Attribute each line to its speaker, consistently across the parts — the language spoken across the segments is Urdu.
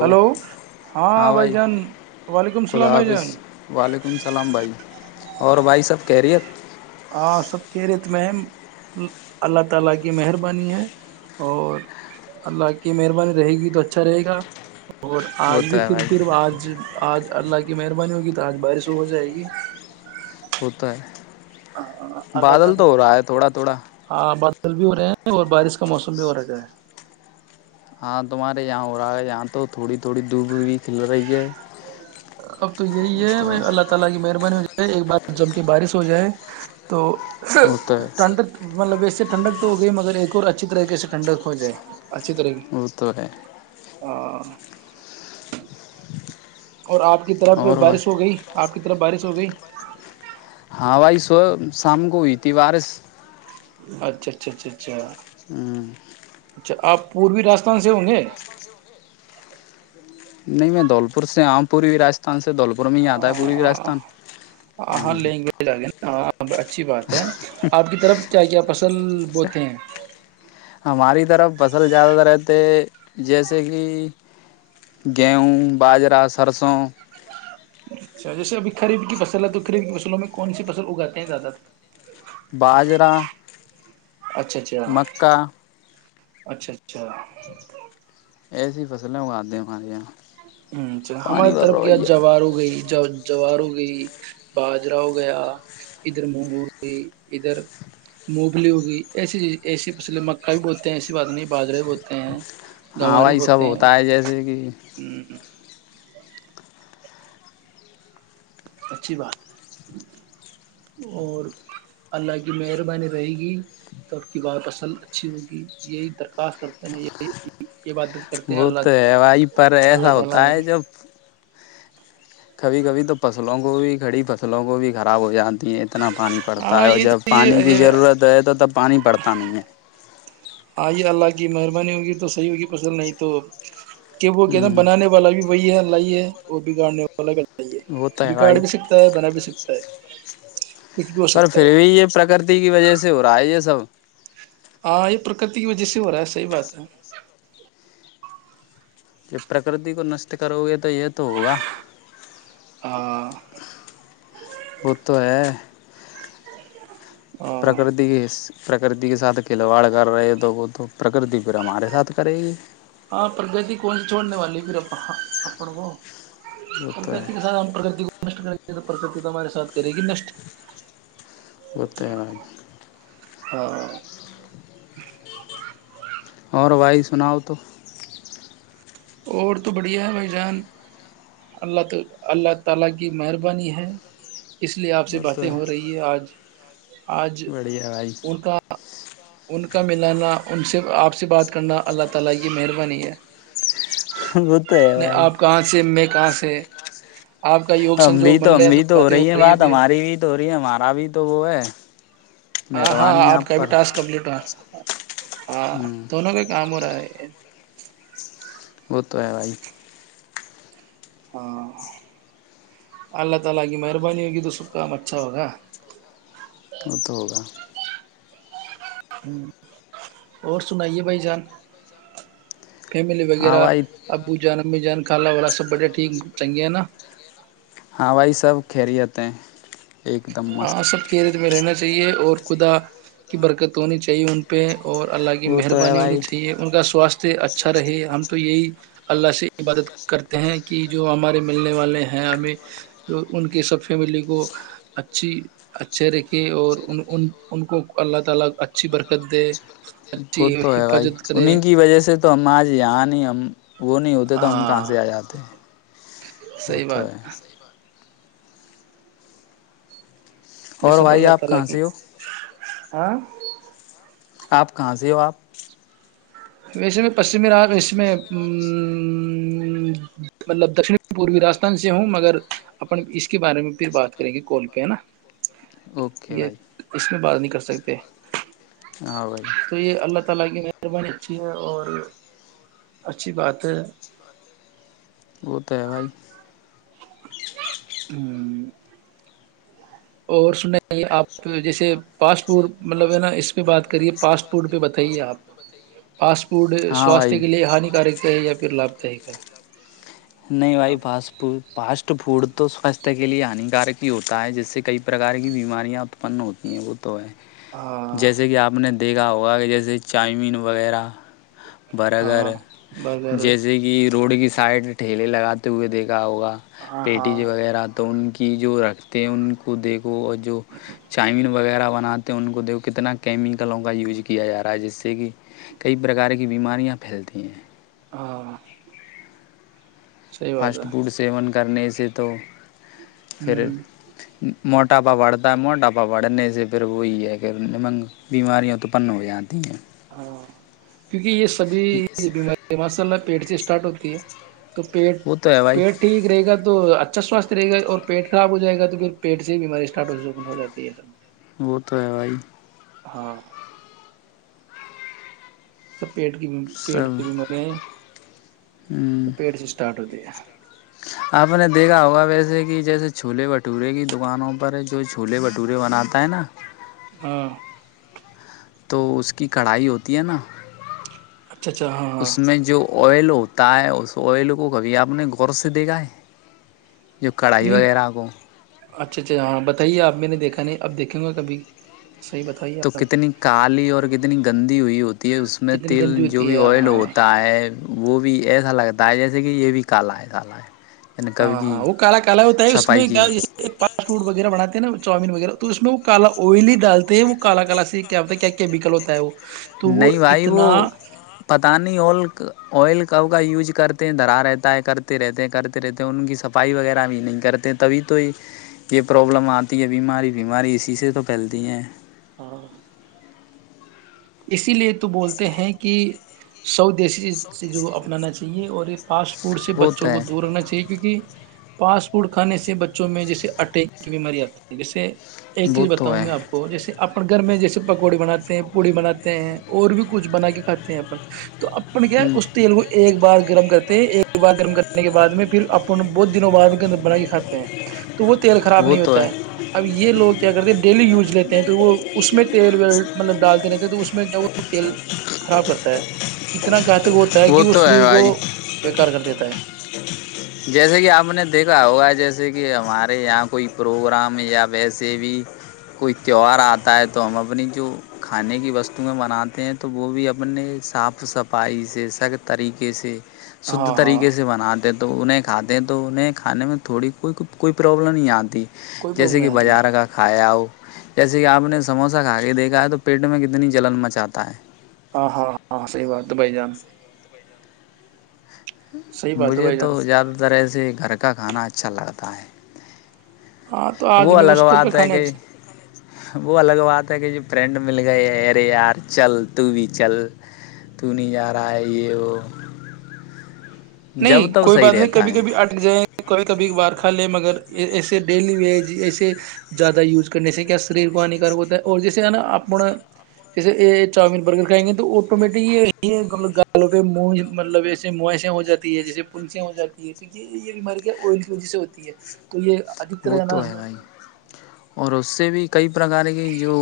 Speaker 1: ہلو ہاں بھائی جان وعلیکم السلام
Speaker 2: خدا
Speaker 1: بھائی
Speaker 2: حافظ
Speaker 1: جان
Speaker 2: وعلیکم السلام بھائی اور بھائی سب کہہ رہی ہے
Speaker 1: ا سب خیریت میں اللہ تعالی کی مہربانی ہے اور اللہ کی مہربانی رہے گی تو اچھا رہے گا اور
Speaker 2: وہ
Speaker 1: آج
Speaker 2: تو
Speaker 1: بھی
Speaker 2: ہے
Speaker 1: پھر
Speaker 2: بھائی
Speaker 1: پھر آج آج اللہ کی مہربانی ہوگی تو آج بارش ہو جائے گی
Speaker 2: ہوتا ہے [unintelligible]
Speaker 1: ہاں اللہ تع
Speaker 2: بادل تو ہو رہا ہے تھوڑا تھوڑا
Speaker 1: ہاں ب پل بھی ہو رہے ہیں اور بارش کا موسم بھی ہو رہ گا ہے
Speaker 2: ہاں تمہارے یہاں ہو رہا ہے یہاں تو تھوڑی تھوڑی دوب بھی کھل رہی ہے
Speaker 1: ہم تو یہی
Speaker 2: وہ
Speaker 1: ہے
Speaker 2: تو
Speaker 1: میں اللہ تعالی کی مہربانی [unintelligible] ایک بار جم کی بارش ہو جائے تو
Speaker 2: وہ تو ہے
Speaker 1: ٹنڈ مطلب بی ٹھڈک تو ہو گئی مگر ایک اور اچھی طریقے سے ٹھڈک ہو جائے
Speaker 2: ا تو ہے
Speaker 1: آ [unintelligible] اور آپ کی طرف
Speaker 2: اور وہ
Speaker 1: بارش ہو گئی آپ ک طرح بارش ہو گئی
Speaker 2: ہاں وائی سو سام کو ہوئی تھی وارس
Speaker 1: اچھا اچھا اچھا اچھا
Speaker 2: ہوں،
Speaker 1: اچھا آپ پوروی راجستھان سے ہوں گے
Speaker 2: نہیں میں دھولپور سے آام پور بھی راستھان سے دولپور میں ہی آتا ہے پوری راستان
Speaker 1: لینگویج آ گیا ہاں اچھی بات ہے آپ کی طرف کیا کیا فصل بوتے ہیں
Speaker 2: ہماری طرف فصل زیادہ تر رہتے جیسے کہ گیہوں باجرہ سرسوں
Speaker 1: اچھا جیسے ابھی خریب کی فصل ہے تو قریب کی فصلوں میں کون سی فصل اگاتے ہیں زیادہ تر
Speaker 2: باجرا
Speaker 1: اچھا اچھا اچھا اچھا
Speaker 2: ایسی فصلیں اگاتے ہیں ہمارے یہاں
Speaker 1: اچھا
Speaker 2: پانی
Speaker 1: ہماری
Speaker 2: بھر
Speaker 1: طرف کیا
Speaker 2: رویہ
Speaker 1: جوار ہو گئی جوار ہو گئی باجرا ہو گیا ادھر مونگ ہو گئی ادھر مونگلی ہو گئی ایسی چیز ایسی پصل مکا بھی بولتے ہیں ایسی بات نہیں باجرے بھی بولتے ہیں
Speaker 2: ہاں
Speaker 1: گوار
Speaker 2: وہی سب ہوتا ہے جیسے کہ
Speaker 1: ا اچھی بات ہے اور اللہ کی مہربانی رہے گی تو آپ کی بات اصل اچھی ہوگی یہی درخواست کرتے ہیں یہی عبادت کرتے ہیں
Speaker 2: وہ
Speaker 1: اللہ
Speaker 2: تو
Speaker 1: سے،
Speaker 2: ہے وہیں پر
Speaker 1: اللہ
Speaker 2: ایسا ہوتا
Speaker 1: تعالی
Speaker 2: ہے جب کبھی کبھی تو فصلوں کو بھی کھڑی فصلوں کو بھی خراب ہو جاتا اتنا پانی پڑتا
Speaker 1: ہاں
Speaker 2: ہے اور
Speaker 1: یہ
Speaker 2: جب
Speaker 1: تو
Speaker 2: پانی کی
Speaker 1: یہ
Speaker 2: ضرورت ہے تو تب پانی پڑتا نہیں ہے
Speaker 1: آئیے اللہ کی مہربانی ہوگی تو صحیح ہوگی پسل نہیں تو کہ وہ کہ ن بنانے والا بھی وہی ہے لائی ہے اور ب گاڑنے
Speaker 2: وہ تو ہے
Speaker 1: بگاڑ
Speaker 2: بھائی
Speaker 1: بھی سکتا ہے بنا بھی سکتا ہے کچھ بھی ہو
Speaker 2: پر
Speaker 1: سکتا ہے
Speaker 2: پھر بھی یہ پرکرتی کی وجہ سے ہو رہا ہے یہ سب
Speaker 1: ہاں یہ پرکرتی کی وجہ سے ہو رہا ہے صحیح بات ہے
Speaker 2: ج پرکرتی کو نشٹ کرو گے تو یہ تو ہوگا
Speaker 1: آ
Speaker 2: بت ہے
Speaker 1: ہاں
Speaker 2: پرکرتی کے پرکرتی کے ساتھ کھلواڑ کر رہے تو وہ تو پرکرتی پھر ہمارے ساتھ کرے گی
Speaker 1: ہاں پرگتی کون سی چھوڑنے والی پھر اپن کو
Speaker 2: وہ
Speaker 1: [inaudible]
Speaker 2: تو
Speaker 1: پرکت
Speaker 2: ہے
Speaker 1: کے س پرکت [inaudible] نشٹ کریں گی تو پرکتی ت ہمہارےاتھ کرے گی نشٹ [inaudible]
Speaker 2: ہوتے ہیں
Speaker 1: ہ [inaudible]
Speaker 2: اور بھائی سناؤ تو
Speaker 1: اور تو بڑھیا ہے بھائی جان اللہ اللہ تعالی کی مہربانی ہے [inaudible] اس لیے آپ سے
Speaker 2: وہ تو
Speaker 1: باتیں ہو رہی ہے آج آج
Speaker 2: بڑھیا بھائی
Speaker 1: ان کا ان [inaudible] کا ملانا ان سے آپ سے [inaudible] بات کرنا اللہ تعالی یہ مہربانی ہے [unintelligible]
Speaker 2: ہاں [inaudible] وہ تو ہے
Speaker 1: نہیں
Speaker 2: بھائی
Speaker 1: آپ کہاں سے میں کہاں سے آپ کا یوگ
Speaker 2: ہم
Speaker 1: سنجوگ
Speaker 2: بھی تو
Speaker 1: بن
Speaker 2: ہم
Speaker 1: گیا
Speaker 2: بھی تو ہو
Speaker 1: باتیں
Speaker 2: رہی ہے بات ہماری بھی تو ہو رہی ہے ہمارا بھی تو وہ ہے [inaudible]
Speaker 1: ہاں ہاں
Speaker 2: مہربانی
Speaker 1: آپ کا بھی
Speaker 2: پر
Speaker 1: ٹاسک کمپٹ ہوا ہاں
Speaker 2: ہوں
Speaker 1: دونوں کا کام ہو رہا ہے [inaudible] پ [unintelligible]
Speaker 2: وہ تو ہے بھائی [unintelligible]
Speaker 1: اللہ تعالی کی مہربانی ہوگی تو سب کا ہم اچھا ہو رہا ہے [unintelligible]
Speaker 2: وہ تو ہوگا [inaudible]
Speaker 1: ہ اور سنائیے بھائی جان [unintelligible] فیملی
Speaker 2: ہاں
Speaker 1: وغیرہ
Speaker 2: بھائی
Speaker 1: ابو جان امی جان کالا والا سب بڑیا ٹھیک چنگے نا [inaudible]
Speaker 2: ہائی سب خیریت ہیں [unintelligible]
Speaker 1: آ
Speaker 2: مست
Speaker 1: سب کیرت میں رہنا [inaudible] چاہیے اور خدا کی برکت ہونی چاہیے ان پہ [inaudible] اور اللہ کی
Speaker 2: وہ تو ہے
Speaker 1: مہربانی ہونی
Speaker 2: بھائی
Speaker 1: چاہیے ان کا سواستھ اچھا رہے ہم تو یہی اللہ سے عبادت کرتے ہیں کہ جو ہمارے ملنے والے ہیں ہمیں جو ان کی سب فیملی کو اچھی اچھے رقی اور ان ان کو اللہ تعالی اچھی برکت دے [unintelligible] [unintelligible]
Speaker 2: وہ
Speaker 1: اچھی
Speaker 2: تو ہے بھائی
Speaker 1: حفاظت کرے
Speaker 2: انہیں کی وجہ سے تو ہم آج یہاں نہیں ہم وہ نہیں ہوتے تو ہم کہاں
Speaker 1: ہاں
Speaker 2: سے آ جاتے وہ
Speaker 1: صحیح
Speaker 2: تو
Speaker 1: بات
Speaker 2: ہے
Speaker 1: یہی
Speaker 2: اور
Speaker 1: سب
Speaker 2: بھائی
Speaker 1: اللہ ت
Speaker 2: آپ کہاں
Speaker 1: لگی
Speaker 2: سے ہو
Speaker 1: [unintelligible] ہں [unintelligible]
Speaker 2: آپ کہاں سے ہو آپ
Speaker 1: ویسے میں پشچمی ر اس میں مطلب دکن پوروی راجستھان سے ہوں مگر اپ اس کے بارے میں پھر بات کریں گے کوال پہ ہے نا [unintelligible]
Speaker 2: اوکے
Speaker 1: یہ
Speaker 2: بھائی
Speaker 1: اس میں بات نہیں کر سک [inaudible] سکتے
Speaker 2: ہ بائی [inaudible]
Speaker 1: لگے مہربانی [unintelligible] اچھھی ہے اور اچھی بات ہے [unintelligible]
Speaker 2: وہ تو ہے بھائی [unintelligible]
Speaker 1: ہ اور سن آپ [unintelligible] جیسے پاسپورٹ مطلب ہے نا اس پہ بات کریے پاسپورٹ پہ بتائیے آپ پاسپورٹ
Speaker 2: ہاں
Speaker 1: سواستھ
Speaker 2: بھائی
Speaker 1: کے لیے ہانیکارک ہے یا پھر لابھدائک ہے
Speaker 2: نہیں بھائی فس ف [unintelligible] فوڈ تو سواستھ کے لیے ہانیکارک ہی ہوتا ہے جس سے کئی پرکار کی بیماریاں اتپن ہوتی ہیں [unintelligible] یہیا بت [inaudible] تو ہے
Speaker 1: ہاں
Speaker 2: جیسے کہ آپ نے د [unintelligible] دیکھا ہوگا ک [unintelligible] ہ جیسے چامین وغیرہ بر اگر
Speaker 1: ہاں برگر
Speaker 2: جیسے کہ روڈ کی سائڈ ٹھیلے لگاتے ہوئے دیکھ [unintelligible] ہوگا
Speaker 1: ہاں
Speaker 2: پیٹی
Speaker 1: ہاں
Speaker 2: جی وغیرہ تو ان کی [unintelligible] کہ جو رکھتے ہیں ان کو دیکھو اور جو چائمین وغیرہ بناتے ہیں ان کو د کتنا کیمیکلوں کا یوز کیا جا رہا ہے جس سے کہ کئی پرار کی بیماریاں پھیلتی ہیں
Speaker 1: ہ
Speaker 2: فاسٹ فوڈ سیون کرنے سے تو پھر
Speaker 1: ہوں
Speaker 2: موٹ ڈاپا بڑھتا ہے موٹاپا بڑھنے سے پھر وہی ہے پھر نمنگ بیماریاں توپن ہو جاتی ہیں
Speaker 1: ہاں کیونکہ یہ سبھی بیماری ماشاء اللہ پیٹ سے اسٹارٹ ہوتی ہے تو پیٹ
Speaker 2: وہ تو ہے بھائی
Speaker 1: پیٹ ٹھیک رہے گا تو اچھا سواستھ رہے گا اور پیٹ خراب ہو جائے گا تو پھر پیٹ سے بھی بیماری اسٹار ہو ہو جاتی ہے یہ سب
Speaker 2: وہ تو ہے بھائی
Speaker 1: ہاں سب پیٹ کی پیٹ کی بیمارے ہیں
Speaker 2: سب
Speaker 1: س پیڑ سے اسٹارٹ ہوتے ج [inaudible]
Speaker 2: آپ نے دیکھا ہوگا ویسے کہ جیسے چھولے بھٹورے کی دکانوں پر ہے جو چھولے بھٹورے بناتا ہے نا
Speaker 1: ہاں
Speaker 2: تو اس کی کڑھائی ہوتی ہے نا
Speaker 1: اچھا اچھا ہاں ہاں
Speaker 2: اس میں جو آئل ہوتا ہے اس آئل کو کبھی آپ نے غور سے دےھا ہے جو کڑھائی
Speaker 1: نہیں
Speaker 2: وغیرہ کو
Speaker 1: اچھا اچھا ہاں بتائیے آپ میں نے دیکھا نہیں اب دیکھیں گا کبھی صحیح بتائیے
Speaker 2: تو
Speaker 1: آپ
Speaker 2: کتنی کالی اور کتنی گندی ہوئی ہوتی ہے اس میں
Speaker 1: کتنی
Speaker 2: تیل
Speaker 1: گندی
Speaker 2: جو
Speaker 1: ہوتی
Speaker 2: بھی
Speaker 1: ہے
Speaker 2: آئل
Speaker 1: ہاں
Speaker 2: ہوتا ہے وہ بھی ایسا لگتا ہے جیسے کہ یہ بھی کالا ہے کالا ہے یعنی کبھی
Speaker 1: ہاں ہاں
Speaker 2: کی
Speaker 1: وہ کالا کالا ہوتا ہے اس
Speaker 2: صفائی کی
Speaker 1: میںاسٹ فڈ وغیرہ بنات ہیں نا چاؤمین وغیرہ تو اس میں وہ کالا آئلی ہی ڈالتے ہیں وہ کال کالا سے کیا ہوتا ہے کیا کیمیکل ہوتا ہے وہ تو وہ
Speaker 2: نہیں بھائی وہ
Speaker 1: اتنا
Speaker 2: پت نہیں اور آئل ک کا یوز کرتے ہیں دھرا رہتا ہے کرتے رہتے ہیں کرتے رہتے ہیں ان کی صفائی وغیرہ بھی نہیں کرتے تبھی تو یہ پرابلم آتی ہے بیماری بیماری اسی سے تو پھیلتی ہیں
Speaker 1: ہاں اسی لیے تو بولتے ہیں کہ سعودی دیشی سے جو اپنانا چاہے سے اور ایک فاسٹ فوڈ سے
Speaker 2: وہ
Speaker 1: بچوں
Speaker 2: تو
Speaker 1: کو
Speaker 2: ہے
Speaker 1: دور رہنا چاہیے کیونک فاسٹ فوڈ کھانے سے بچوں میں جیسے اٹیک کی بیماری آتی ہے جیسے ایک چیز
Speaker 2: وہ تو
Speaker 1: بتاؤ
Speaker 2: ہے
Speaker 1: میں آپ کو جیسے اپنے گھر میں جیس پکوڑے بناتے ہیں پوڑی بناتے ہیں اور بھی کچھ بنا کے کھاتے ہیں اپن تو اپن کیا اس تیل کو ایک بار گرم کرتے تھ ایک بار گرم کر کے بعد میں پھر اپ بہت دنوں بعد کے اندر بنا کے کھاتے ہیں تو وہ تیل خراب
Speaker 2: وہ
Speaker 1: نہیں
Speaker 2: تو
Speaker 1: ہوتا ہے اب یہ لوگ کرتے ڈیلی یوز لیتے ہیں تو وہ اس میں تیل ویل مطلب ڈالتے رہتے تو اس میں کیا تیل خراب کرتا ہے اتنا گھط ہوتا ہے کہ وہ شریر کو بیکار کر دیتا ہے
Speaker 2: جیسے کہ آپ نے دیکھا ہوگا جیسے کہ ہمارے یہاں کوئی پروگرام یا ویسے بھی کوئی تہوہار آتا ہے تو ہم اپنی جو کھانے کی وستویں بناتے ہیں تو وہ بھی اپنے صاف صفائی سے سخت طریقے سے شھ
Speaker 1: ہاں ہاں
Speaker 2: طریقے سے بناتے تو تو انہیں کھاتے ہیں تو انہیں کھانے میں تھوڑی کوئی کوئی پرابلم نہیں آتی
Speaker 1: کوئی
Speaker 2: جیسے
Speaker 1: پرابلم
Speaker 2: کہ
Speaker 1: نہیں آتی
Speaker 2: بازار کا کھایا ہو جیسے کہ آپ نے سموسا کھا کے دیکھا ہے تو پیٹ میں کتنی جلن مچاتا ہے
Speaker 1: ہاں ہاں ہاں ہ صحی بات تو بھائی جان صحیح بات ہے
Speaker 2: مجھے
Speaker 1: بھائی
Speaker 2: تو
Speaker 1: جان
Speaker 2: زیادہ تر ای سے گھر کا کھانا اچھا لگتا ہے
Speaker 1: ہاں تو
Speaker 2: وہ
Speaker 1: آدمی
Speaker 2: الگ
Speaker 1: اس کر کے
Speaker 2: بات ہے
Speaker 1: کھانے
Speaker 2: کہ
Speaker 1: اچھے
Speaker 2: وہ الگ بات ہے کہ جو فرینڈ مل گئے ارے یار چل تو بھی چل تو نہیں جا رہا ہے یہ وہ جب
Speaker 1: نہیں
Speaker 2: تب
Speaker 1: کوئی
Speaker 2: صحیح
Speaker 1: بات نہیں
Speaker 2: رہتا
Speaker 1: کبھی
Speaker 2: ہے
Speaker 1: کبھی اٹک جائےیں کبھی
Speaker 2: اٹ
Speaker 1: کبھی
Speaker 2: جائیں
Speaker 1: بات کھا لے
Speaker 2: کبھی
Speaker 1: مگر
Speaker 2: بات کر لیں
Speaker 1: ایے
Speaker 2: مگر
Speaker 1: ڈیلی
Speaker 2: ایسے
Speaker 1: وے
Speaker 2: ڈیلی میں ایسے
Speaker 1: زیادہ یوز کرنے سے
Speaker 2: زیادہ
Speaker 1: کیا
Speaker 2: یوز کر
Speaker 1: شریر کو
Speaker 2: جیسے کیا
Speaker 1: ہانیکار ہوتا ہے
Speaker 2: سلیپ
Speaker 1: اور
Speaker 2: پانی کر
Speaker 1: جیسےا
Speaker 2: ہوتے ہیں تو
Speaker 1: اپ
Speaker 2: جیسے ہے نا آپ کو
Speaker 1: جیسے چاؤمین برگر کھائیں گے تو آٹومیٹک گالوں پہ منہ مطلب ایے موس ہو جات ہے جیسے پنس ہو جاتی ہے تو یہ یہ بیماری کیا آئل کی وجہ سے ہوتی ہے تو یہ ادھکتر
Speaker 2: وہ
Speaker 1: نا
Speaker 2: تو ہے بھائی اور اس سے بھی کئی پرک کی جو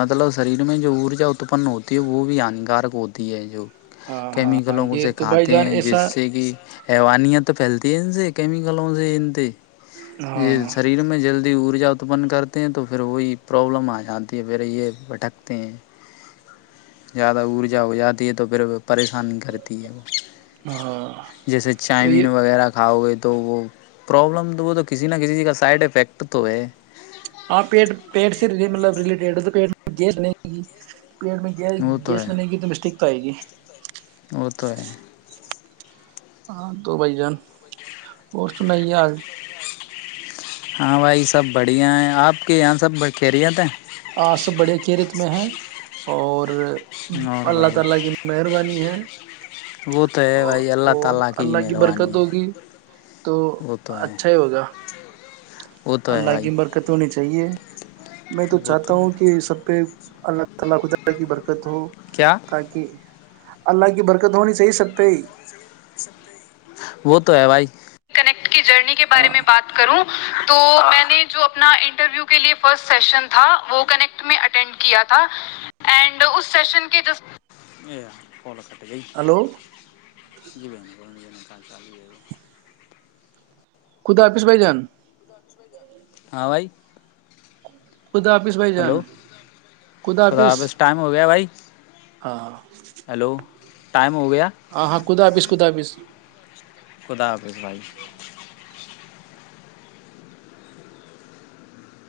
Speaker 2: مطلب شریر میں جو ارجا اتپن ہوتی ہے وہ بھی ہانیکارک ہوتی ہے جو
Speaker 1: ہاں ہاں
Speaker 2: کیمیکلوں
Speaker 1: یہ
Speaker 2: سے
Speaker 1: تو بھائی
Speaker 2: کھاتے
Speaker 1: جان
Speaker 2: ہیں جس
Speaker 1: ایسا
Speaker 2: سے کہ حوانت تو پھیلتی ہے ان سے کیمیکل مےتے یہ
Speaker 1: ہاں
Speaker 2: شریر میں جلد ارجا اتپن کرتے ہیں تو پھر وہی پرابلم آ جاتی ہے پھر یہ بھٹکتے ہیں زیادہ ارجا ہو جاتی ہے تو پھر پریشانی کرتی ہے وہ
Speaker 1: ہاں
Speaker 2: جیسے
Speaker 1: تو
Speaker 2: چائمین
Speaker 1: یہ
Speaker 2: وغیرہ کھاؤ گے تو [unintelligible] کسی نہ کسی کا سائڈ افیکٹ تو ہے
Speaker 1: آپ پیٹ پیٹ سے مطلب ریلیٹیڈ تو پ گےتنے پیڑ میں گ
Speaker 2: وہ
Speaker 1: گیس میں نہیںن گی تو مسٹیک نتائے گے
Speaker 2: ات [unintelligible]
Speaker 1: ہاں تو بھائی جان اور سناائیے آج
Speaker 2: ہاں بھائی سب بڑھیا ہے آپ کے یہاں سب خیریت ہیں
Speaker 1: ہاں سب بڑھیا کیرت میں ہے اور ہے
Speaker 2: اور بھائی وہ تو ہے بھائی اللہ
Speaker 1: اور
Speaker 2: تعالیٰ
Speaker 1: اور کی
Speaker 2: مہربانی ہے
Speaker 1: ہوگی تو
Speaker 2: وہ تو ہے
Speaker 1: ہی ہوگا
Speaker 2: وہ تو ہے
Speaker 1: اللہ
Speaker 2: بھائی
Speaker 1: کی برکت ہونی چاہیے میں تو
Speaker 2: وہ
Speaker 1: چاہتا
Speaker 2: ہے
Speaker 1: ہوں کہ سب پہ اللہ تلہ خ کی بر قت ہو
Speaker 2: کیا
Speaker 1: تاکہ [unintelligible] اللہ کی برکت ہونی چاہیے سکتے
Speaker 2: وہ تو ہے بھائی ک [unintelligible] کی جرنی کے بارے
Speaker 1: ہاں
Speaker 2: میں بات کروں تو میں نے جو اپنا انٹرویو کے لیے فسٹ سیشن تھا وہ کنیکٹ میں اٹینڈ کیا تھا اینڈ اس سیشن کے جس فال کٹ گئی
Speaker 1: ہلو
Speaker 2: [unintelligible] جیبین گ ج [unintelligible] ا شان چالی ہے
Speaker 1: کھے آپش بھائی جان [unintelligible]
Speaker 2: ہاں بھائی
Speaker 1: خدا حافظ بھائی
Speaker 2: ہلو
Speaker 1: جان خدا حافظ
Speaker 2: خداپس ٹائم ہو گیا بھائی
Speaker 1: ہاں ہاں
Speaker 2: ہیلو ٹائم ہو گیا
Speaker 1: ہ ہاں خد آپ اس [unintelligible] خدابس [unintelligible]
Speaker 2: خدا حفظ بھائی